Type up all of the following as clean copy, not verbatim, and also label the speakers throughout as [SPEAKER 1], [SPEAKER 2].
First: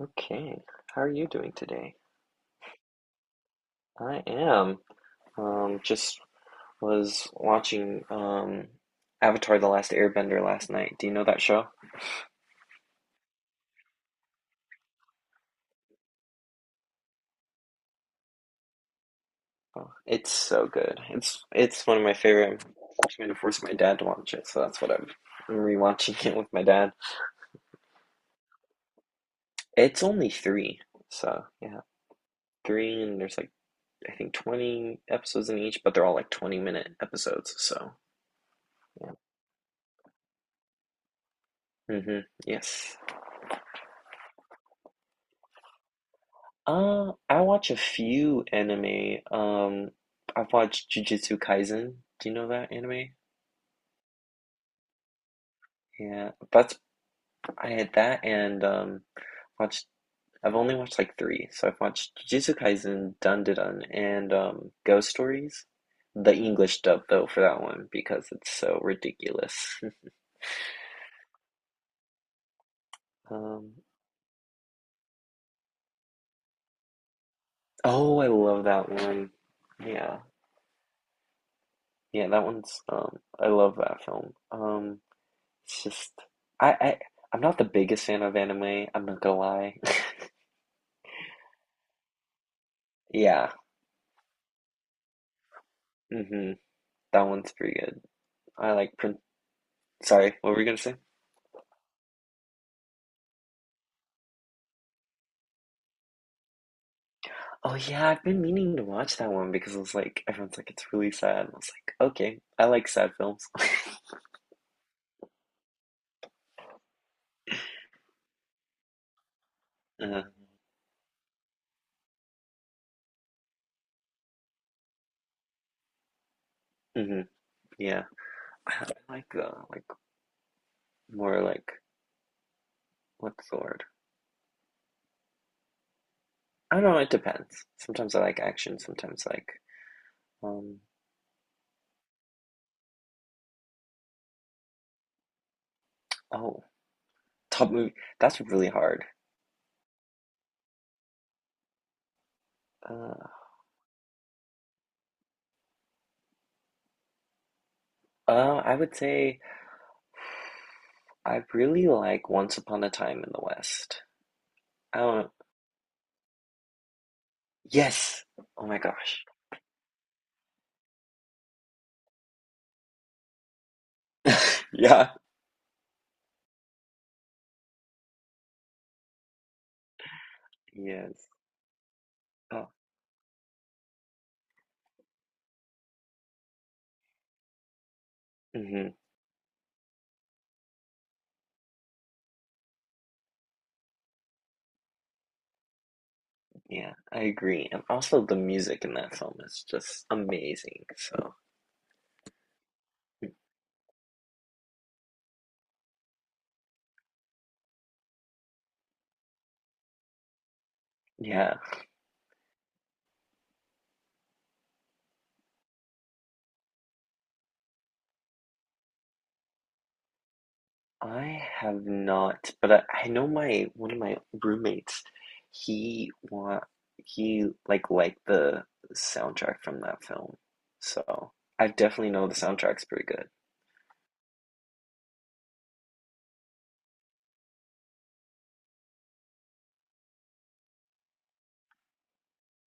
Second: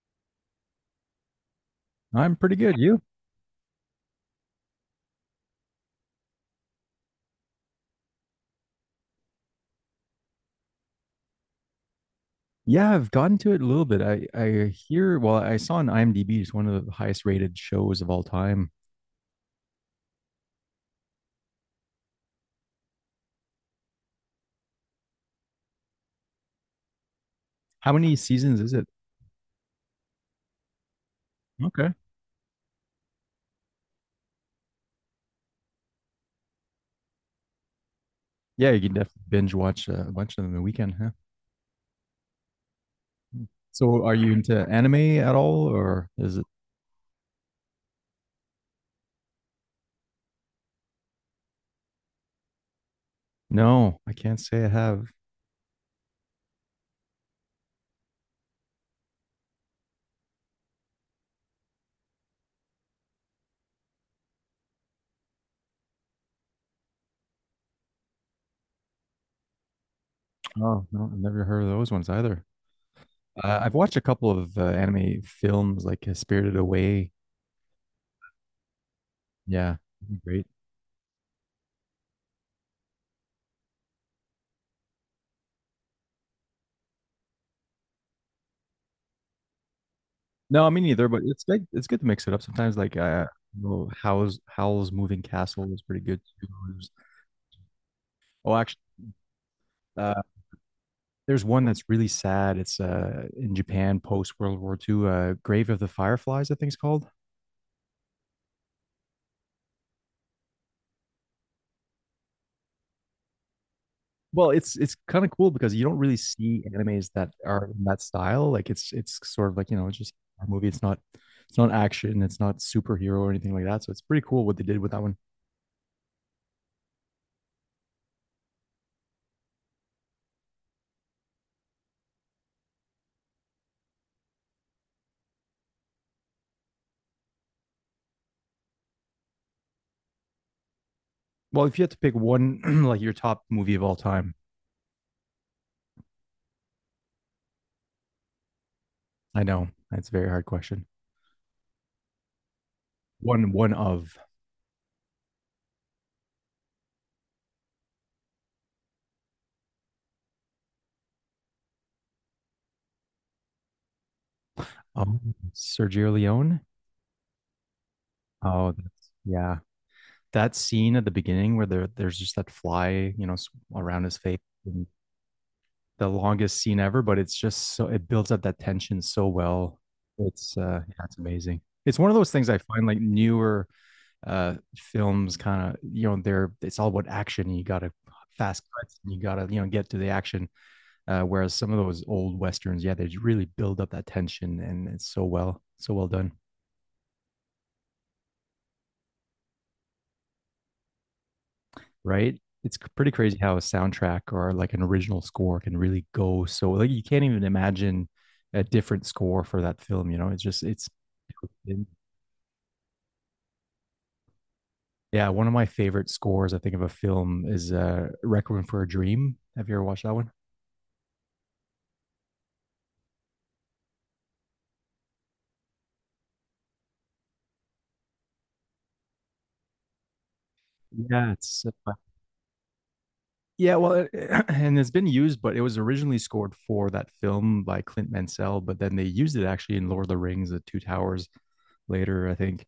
[SPEAKER 1] Okay, how are you doing today?
[SPEAKER 2] I'm pretty good. You?
[SPEAKER 1] I am. Just was watching Avatar: The Last Airbender last night. Do you know that show?
[SPEAKER 2] Yeah, I've gotten to it a little bit. I hear, well, I saw on IMDb it's one of the highest rated shows of all time.
[SPEAKER 1] Oh, it's so good. It's one of my favorite. I'm trying to force my dad to watch it, so I'm rewatching it with my dad.
[SPEAKER 2] How many seasons is it?
[SPEAKER 1] It's only three, so yeah,
[SPEAKER 2] Okay.
[SPEAKER 1] three, and there's like I think 20 episodes in each, but they're all like 20-minute episodes. So
[SPEAKER 2] Yeah, you can
[SPEAKER 1] yeah.
[SPEAKER 2] definitely binge watch a bunch of them in the weekend, huh?
[SPEAKER 1] Mm-hmm. Yes.
[SPEAKER 2] So are you into anime at all or is it?
[SPEAKER 1] I watch a few anime. I've watched Jujutsu Kaisen. Do you know that anime?
[SPEAKER 2] No, I can't say I have.
[SPEAKER 1] Yeah, that's I had that and watched. I've only watched like three, so I've watched Jujutsu Kaisen, Dandadan, and Ghost Stories. The English dub though for that one because it's so ridiculous.
[SPEAKER 2] Oh, no, I've never heard of those ones either. I've
[SPEAKER 1] Um,
[SPEAKER 2] watched a couple of anime films like Spirited Away.
[SPEAKER 1] oh, I love that one.
[SPEAKER 2] Yeah,
[SPEAKER 1] Yeah,
[SPEAKER 2] great.
[SPEAKER 1] yeah, that one's I love that film. It's just I I'm not the biggest fan of anime, I'm not gonna lie.
[SPEAKER 2] No, I mean neither. But it's good. It's good to mix it up sometimes. Like
[SPEAKER 1] Yeah.
[SPEAKER 2] Howl's Moving Castle is pretty good too.
[SPEAKER 1] Mm-hmm.
[SPEAKER 2] There's-
[SPEAKER 1] That one's pretty good.
[SPEAKER 2] oh,
[SPEAKER 1] I
[SPEAKER 2] actually,
[SPEAKER 1] like print
[SPEAKER 2] uh,
[SPEAKER 1] Sorry, what were you gonna say?
[SPEAKER 2] there's one that's really sad. It's in Japan post World War II. Grave of the Fireflies, I think it's called.
[SPEAKER 1] Oh yeah, I've been meaning to watch that one because it was like everyone's like it's really sad. And I was like, okay, I like sad films.
[SPEAKER 2] Well, it's kind of cool because you don't really see animes that are in that style. Like it's sort of like you know it's just
[SPEAKER 1] Uh,
[SPEAKER 2] a movie. It's not action. It's not superhero or anything like that. So it's pretty cool what they did with that one.
[SPEAKER 1] hmm Yeah. I like the like more like what's the word? I don't know, it depends. Sometimes I like action, sometimes I like um
[SPEAKER 2] Well, if you had to pick one, like your top movie of all time,
[SPEAKER 1] oh, top movie. That's really hard.
[SPEAKER 2] I know that's a very hard question.
[SPEAKER 1] Uh,
[SPEAKER 2] One one of
[SPEAKER 1] I would say I really like Once Upon a Time in the West. I don't
[SPEAKER 2] Sergio Leone.
[SPEAKER 1] Yes. Oh
[SPEAKER 2] Oh,
[SPEAKER 1] my
[SPEAKER 2] that's,
[SPEAKER 1] gosh.
[SPEAKER 2] yeah. That scene at the beginning where there's just that fly, you know, around his face, and
[SPEAKER 1] Yeah.
[SPEAKER 2] the longest scene ever, but it's just so it builds up that tension so well. It's yeah, it's
[SPEAKER 1] Yes.
[SPEAKER 2] amazing. It's one of those things I
[SPEAKER 1] Oh.
[SPEAKER 2] find like newer films kind of, you know, they're it's all about action, you got to fast
[SPEAKER 1] hmm
[SPEAKER 2] cuts and you got to, you know, get to the action. Whereas some of those old westerns, yeah, they really build up that tension and it's so well, so well done.
[SPEAKER 1] Yeah, I agree. And also the music in that film is just amazing. So,
[SPEAKER 2] Right? It's pretty crazy how a soundtrack or like an original score can really go so like you can't even imagine a different score for that film, you know? It's just it's
[SPEAKER 1] yeah.
[SPEAKER 2] Yeah, one of my favorite scores I think of a film is Requiem for a Dream. Have you ever watched that one?
[SPEAKER 1] I have not, but I know my one of my roommates, he wa he like liked the soundtrack from that film.
[SPEAKER 2] Yeah,
[SPEAKER 1] So,
[SPEAKER 2] it's
[SPEAKER 1] I definitely know the soundtrack's pretty good.
[SPEAKER 2] yeah, well, it- and it's been used, but it was originally scored for that film by Clint Mansell, but then they used it actually in Lord of the Rings, The Two Towers later, I think.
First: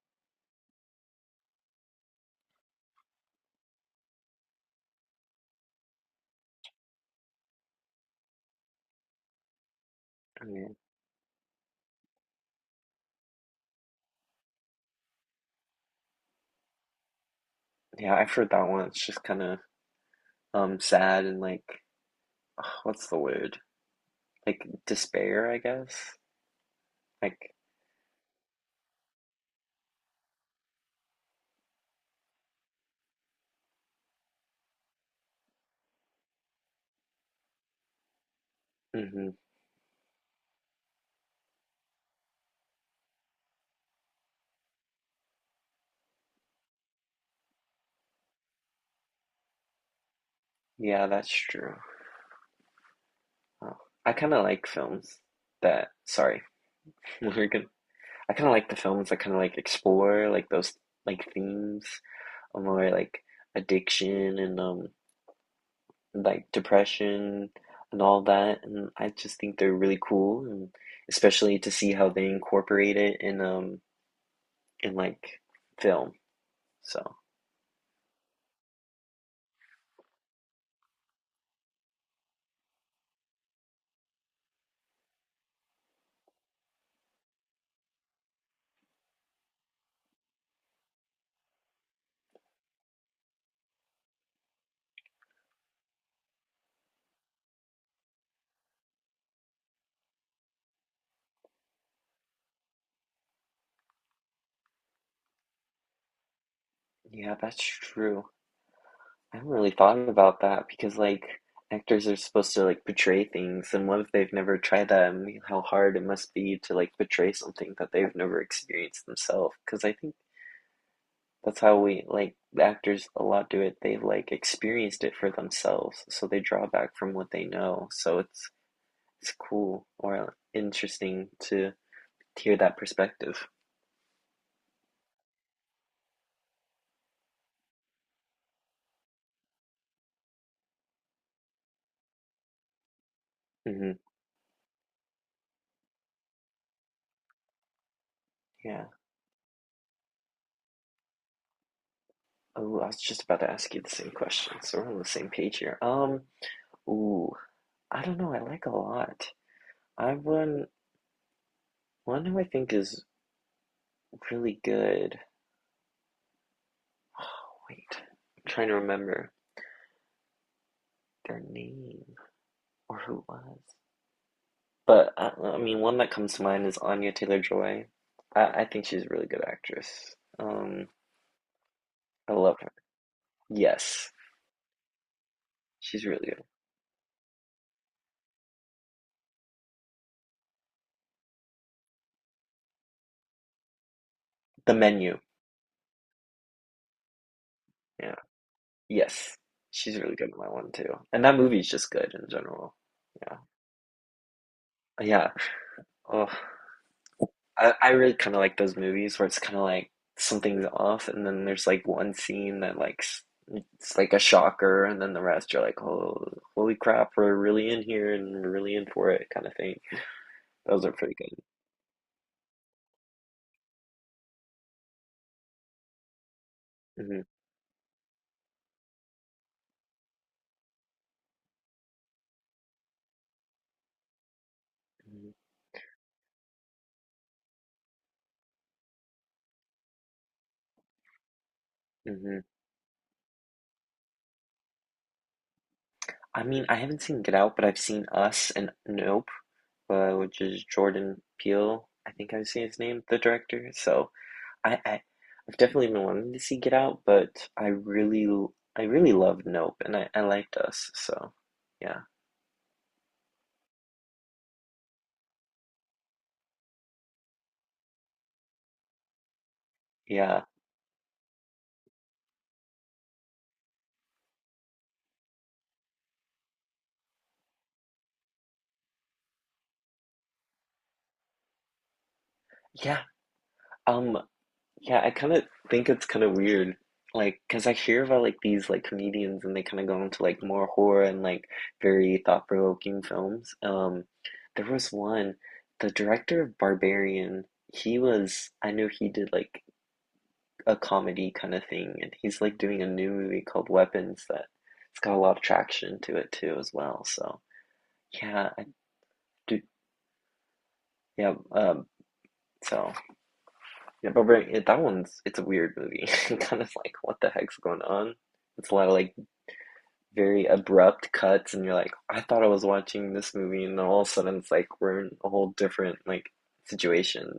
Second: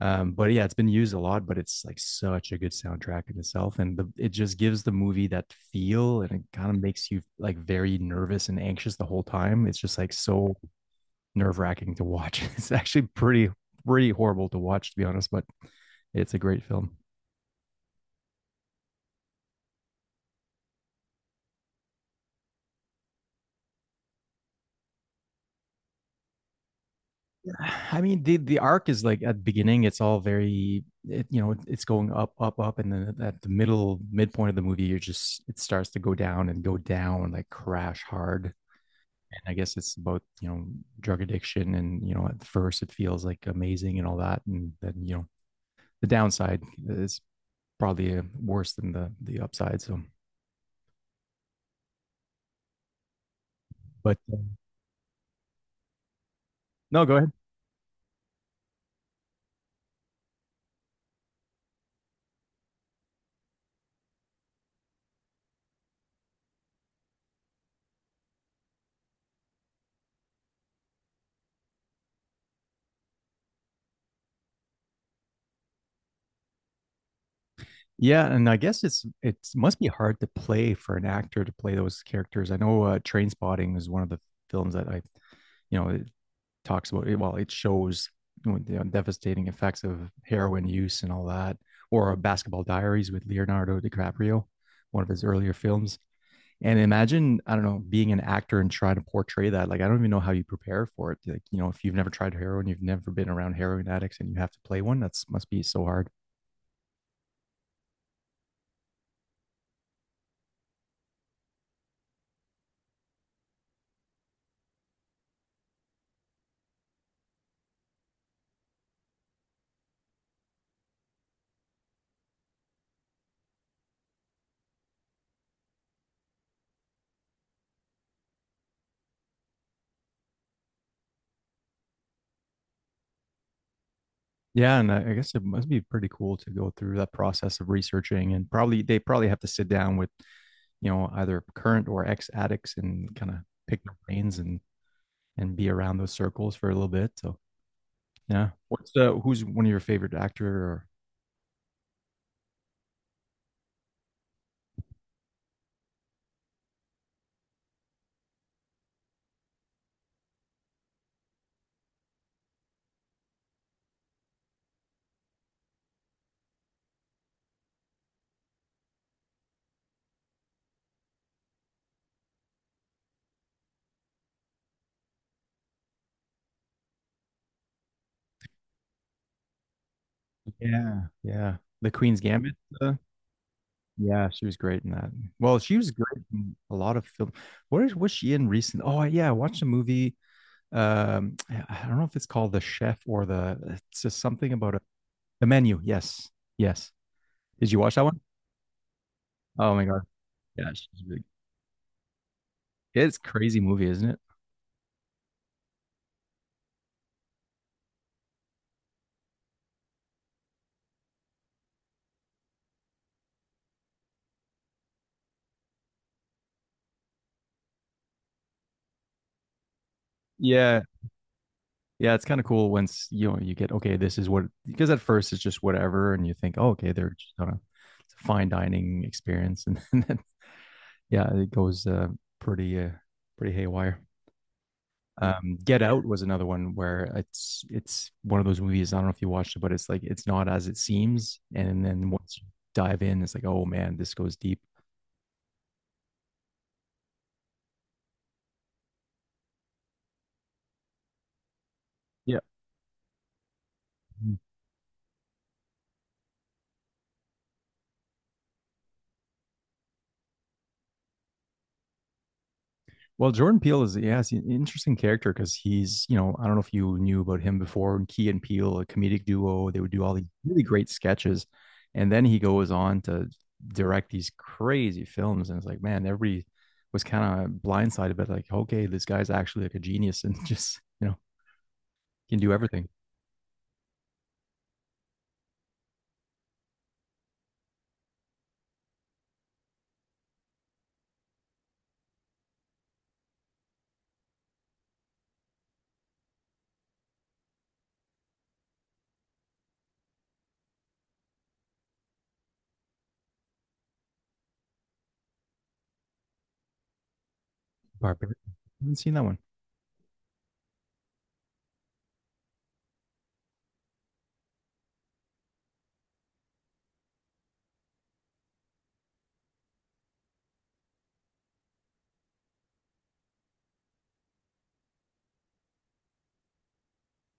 [SPEAKER 2] But yeah, it's been used a lot, but it's like such a good soundtrack in itself, and the, it just gives the movie that feel, and it kind of makes you like very nervous and anxious the whole time. It's just like
[SPEAKER 1] I
[SPEAKER 2] so
[SPEAKER 1] mean,
[SPEAKER 2] nerve wracking to watch. It's actually pretty horrible to watch, to be honest, but it's a great film.
[SPEAKER 1] yeah, I've heard that one. It's just kind of sad and like what's the word? Like despair, I guess. Like,
[SPEAKER 2] I mean, the arc is like at the beginning, it's all very, it, you know, it's going up, up, up, and then at the middle midpoint of the movie, you're just it starts to go down and go down like crash hard.
[SPEAKER 1] hmm
[SPEAKER 2] I guess it's about, you know, drug addiction and, you know, at first it feels like amazing and all that. And then, you know, the downside is probably worse than the upside. So,
[SPEAKER 1] yeah, that's true. Oh, I
[SPEAKER 2] but
[SPEAKER 1] kind of like films that. Sorry,
[SPEAKER 2] no, go ahead.
[SPEAKER 1] we're good. I kind of like the films that kind of like explore like those like themes of more like addiction and like depression and all that. And I just think they're really cool, and especially to see how they incorporate it in like film. So
[SPEAKER 2] Yeah. And I guess it's, it must be hard to play for an actor to play those characters. I know Train Spotting is one of the films that you know, it talks about, well, it shows you know, devastating effects of heroin use and all that, or Basketball Diaries with Leonardo DiCaprio, one of his earlier films. And imagine, I don't know, being an actor and trying to portray that. Like, I don't even know how you prepare for it. Like, you know, if you've never tried heroin, you've never been around heroin addicts and you have to play one, that's must be so hard.
[SPEAKER 1] yeah, that's true. I haven't really thought about that because like actors are supposed to like portray things, and what if they've never tried that and how hard it must be to like portray something that they've never experienced themselves? Because I think that's how we like the actors a lot do it. They've like experienced it for themselves, so they draw back from what they know. So it's cool or interesting to hear that perspective.
[SPEAKER 2] Yeah. And I guess it must be pretty cool to go through that process of researching and probably they probably have to sit down with, you know, either current or ex addicts and kind of pick their
[SPEAKER 1] hmm
[SPEAKER 2] brains and be around those circles for a little bit. So yeah.
[SPEAKER 1] Yeah.
[SPEAKER 2] What's who's one of your favorite actor or
[SPEAKER 1] Oh, I was just about to ask you the same question, so we're on the same page here. Ooh. I don't know, I like a lot. I one One who I think is really good. Oh, wait, I'm trying to remember their name or who it was. But I mean, one that comes to mind is Anya Taylor-Joy. I think she's a really good actress.
[SPEAKER 2] yeah, yeah. The Queen's
[SPEAKER 1] I
[SPEAKER 2] Gambit
[SPEAKER 1] love her.
[SPEAKER 2] uh,
[SPEAKER 1] Yes,
[SPEAKER 2] yeah, she was great in that. Well, she was
[SPEAKER 1] she's
[SPEAKER 2] great
[SPEAKER 1] really good.
[SPEAKER 2] in a lot of film. What is was she in recent? Oh yeah, I watched a movie. I don't know if it's called The Chef or the it's just something about
[SPEAKER 1] The
[SPEAKER 2] a,
[SPEAKER 1] Menu.
[SPEAKER 2] the menu. Yes. Yes. Did you watch that
[SPEAKER 1] Yeah.
[SPEAKER 2] one?
[SPEAKER 1] Yes,
[SPEAKER 2] Oh my
[SPEAKER 1] she's
[SPEAKER 2] God.
[SPEAKER 1] really good in that
[SPEAKER 2] Yeah,
[SPEAKER 1] one too.
[SPEAKER 2] she's really-
[SPEAKER 1] And that movie's just good in general.
[SPEAKER 2] it's a
[SPEAKER 1] Yeah.
[SPEAKER 2] crazy movie, isn't it?
[SPEAKER 1] Yeah. Oh. I really kind of like those movies where it's kind of like something's off, and then there's like one scene that like it's like a shocker, and then the rest you're like, oh, holy crap, we're really in here and we're really in for it, kind of thing.
[SPEAKER 2] Yeah.
[SPEAKER 1] Those are pretty good.
[SPEAKER 2] Yeah, it's kind of cool once you know you get okay, this is what because at first it's just whatever and you think, oh, okay, they're
[SPEAKER 1] hmm
[SPEAKER 2] just on a, it's a fine dining experience and then yeah, it goes pretty pretty haywire. Get Out was another one where it's one of those movies. I don't know if you watched it, but it's like it's not as it seems, and then once
[SPEAKER 1] hmm
[SPEAKER 2] you dive in, it's like, oh man, this goes deep.
[SPEAKER 1] I mean, I haven't seen Get Out, but I've seen Us and Nope, which is Jordan Peele. I think
[SPEAKER 2] Yeah.
[SPEAKER 1] I've seen his name, the director. So I, I I've definitely been wanting to see Get Out, but I really loved Nope, and I liked Us, so yeah.
[SPEAKER 2] Well, Jordan Peele is yeah, he's an interesting character because he's you know I don't know if you knew about him before. Key and Peele, a comedic duo, they would do all these
[SPEAKER 1] Yeah.
[SPEAKER 2] really great sketches, and then he goes on to direct these crazy films, and it's like man, everybody was kind of blindsided, but like okay, this guy's actually like a genius and just you know can do everything.
[SPEAKER 1] Yeah. Um, yeah, I kind of think it's kind of weird. Like, cause I hear about like these like comedians and they kind of go into like more horror and like very thought-provoking films. There was one, the director of Barbarian, he was, I know he did like a comedy kind of thing, and he's like doing a new movie called Weapons that it's got a lot of traction to it too as well. So,
[SPEAKER 2] Barbarian.
[SPEAKER 1] yeah, I
[SPEAKER 2] I haven't seen that one.
[SPEAKER 1] do, yeah, so. Yeah, but right, yeah, that one's it's a weird movie. Kind of like, what the heck's going on? It's a lot of like very abrupt cuts, and you're like, I thought I was watching this movie, and then all of a sudden it's like we're in a whole different like situation.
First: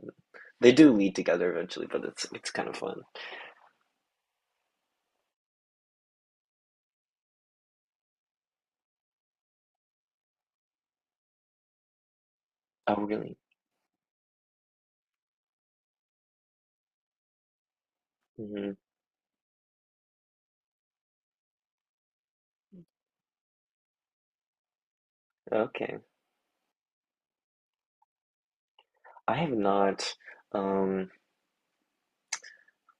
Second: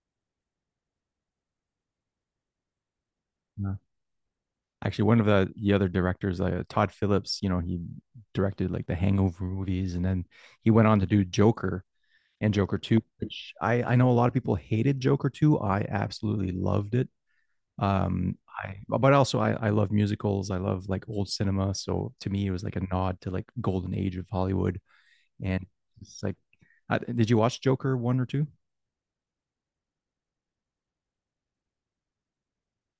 [SPEAKER 1] They do lead together eventually, but it's kind of fun.
[SPEAKER 2] No. Actually, one of the other directors, Todd Phillips, you know, he directed like the Hangover movies, and then he went on to do Joker and Joker
[SPEAKER 1] Oh,
[SPEAKER 2] Two,
[SPEAKER 1] really?
[SPEAKER 2] which I know a lot of people hated Joker Two. I absolutely loved it. Um,
[SPEAKER 1] hmm
[SPEAKER 2] I But also I love musicals. I love like old cinema, so to me it was like a nod to like golden age of Hollywood. And
[SPEAKER 1] Okay.
[SPEAKER 2] it's like, did you watch Joker One or Two?
[SPEAKER 1] I have not. Um,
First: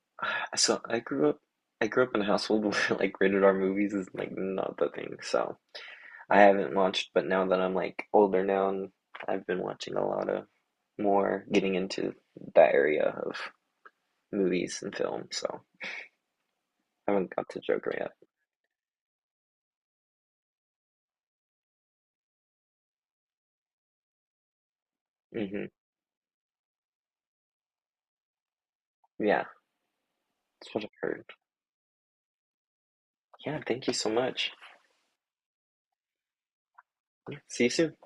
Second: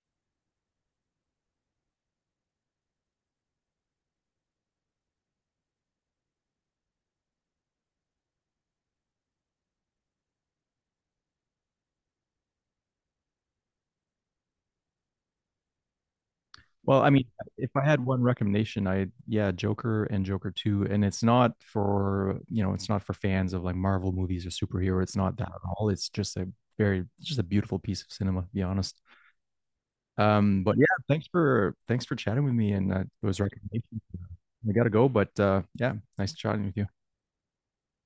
[SPEAKER 1] so I grew up. I grew up in a household where like rated R movies is like not the thing. So I haven't watched, but now that I'm like older now and I've been watching a lot of more getting into that area of movies and film, so
[SPEAKER 2] Well, I
[SPEAKER 1] I
[SPEAKER 2] mean,
[SPEAKER 1] haven't got to
[SPEAKER 2] if I
[SPEAKER 1] Joker
[SPEAKER 2] had one recommendation, I yeah, Joker and Joker 2, and it's not for, you know, it's not for fans of like Marvel movies or superhero. It's not that
[SPEAKER 1] yet.
[SPEAKER 2] at all. It's just a very it's just a beautiful piece of cinema, to be honest.
[SPEAKER 1] Yeah, that's
[SPEAKER 2] But yeah,
[SPEAKER 1] what I've heard.
[SPEAKER 2] thanks for chatting with me and those
[SPEAKER 1] Yeah, thank you
[SPEAKER 2] recommendations.
[SPEAKER 1] so much.
[SPEAKER 2] I gotta go, but yeah, nice chatting with you.
[SPEAKER 1] See you soon.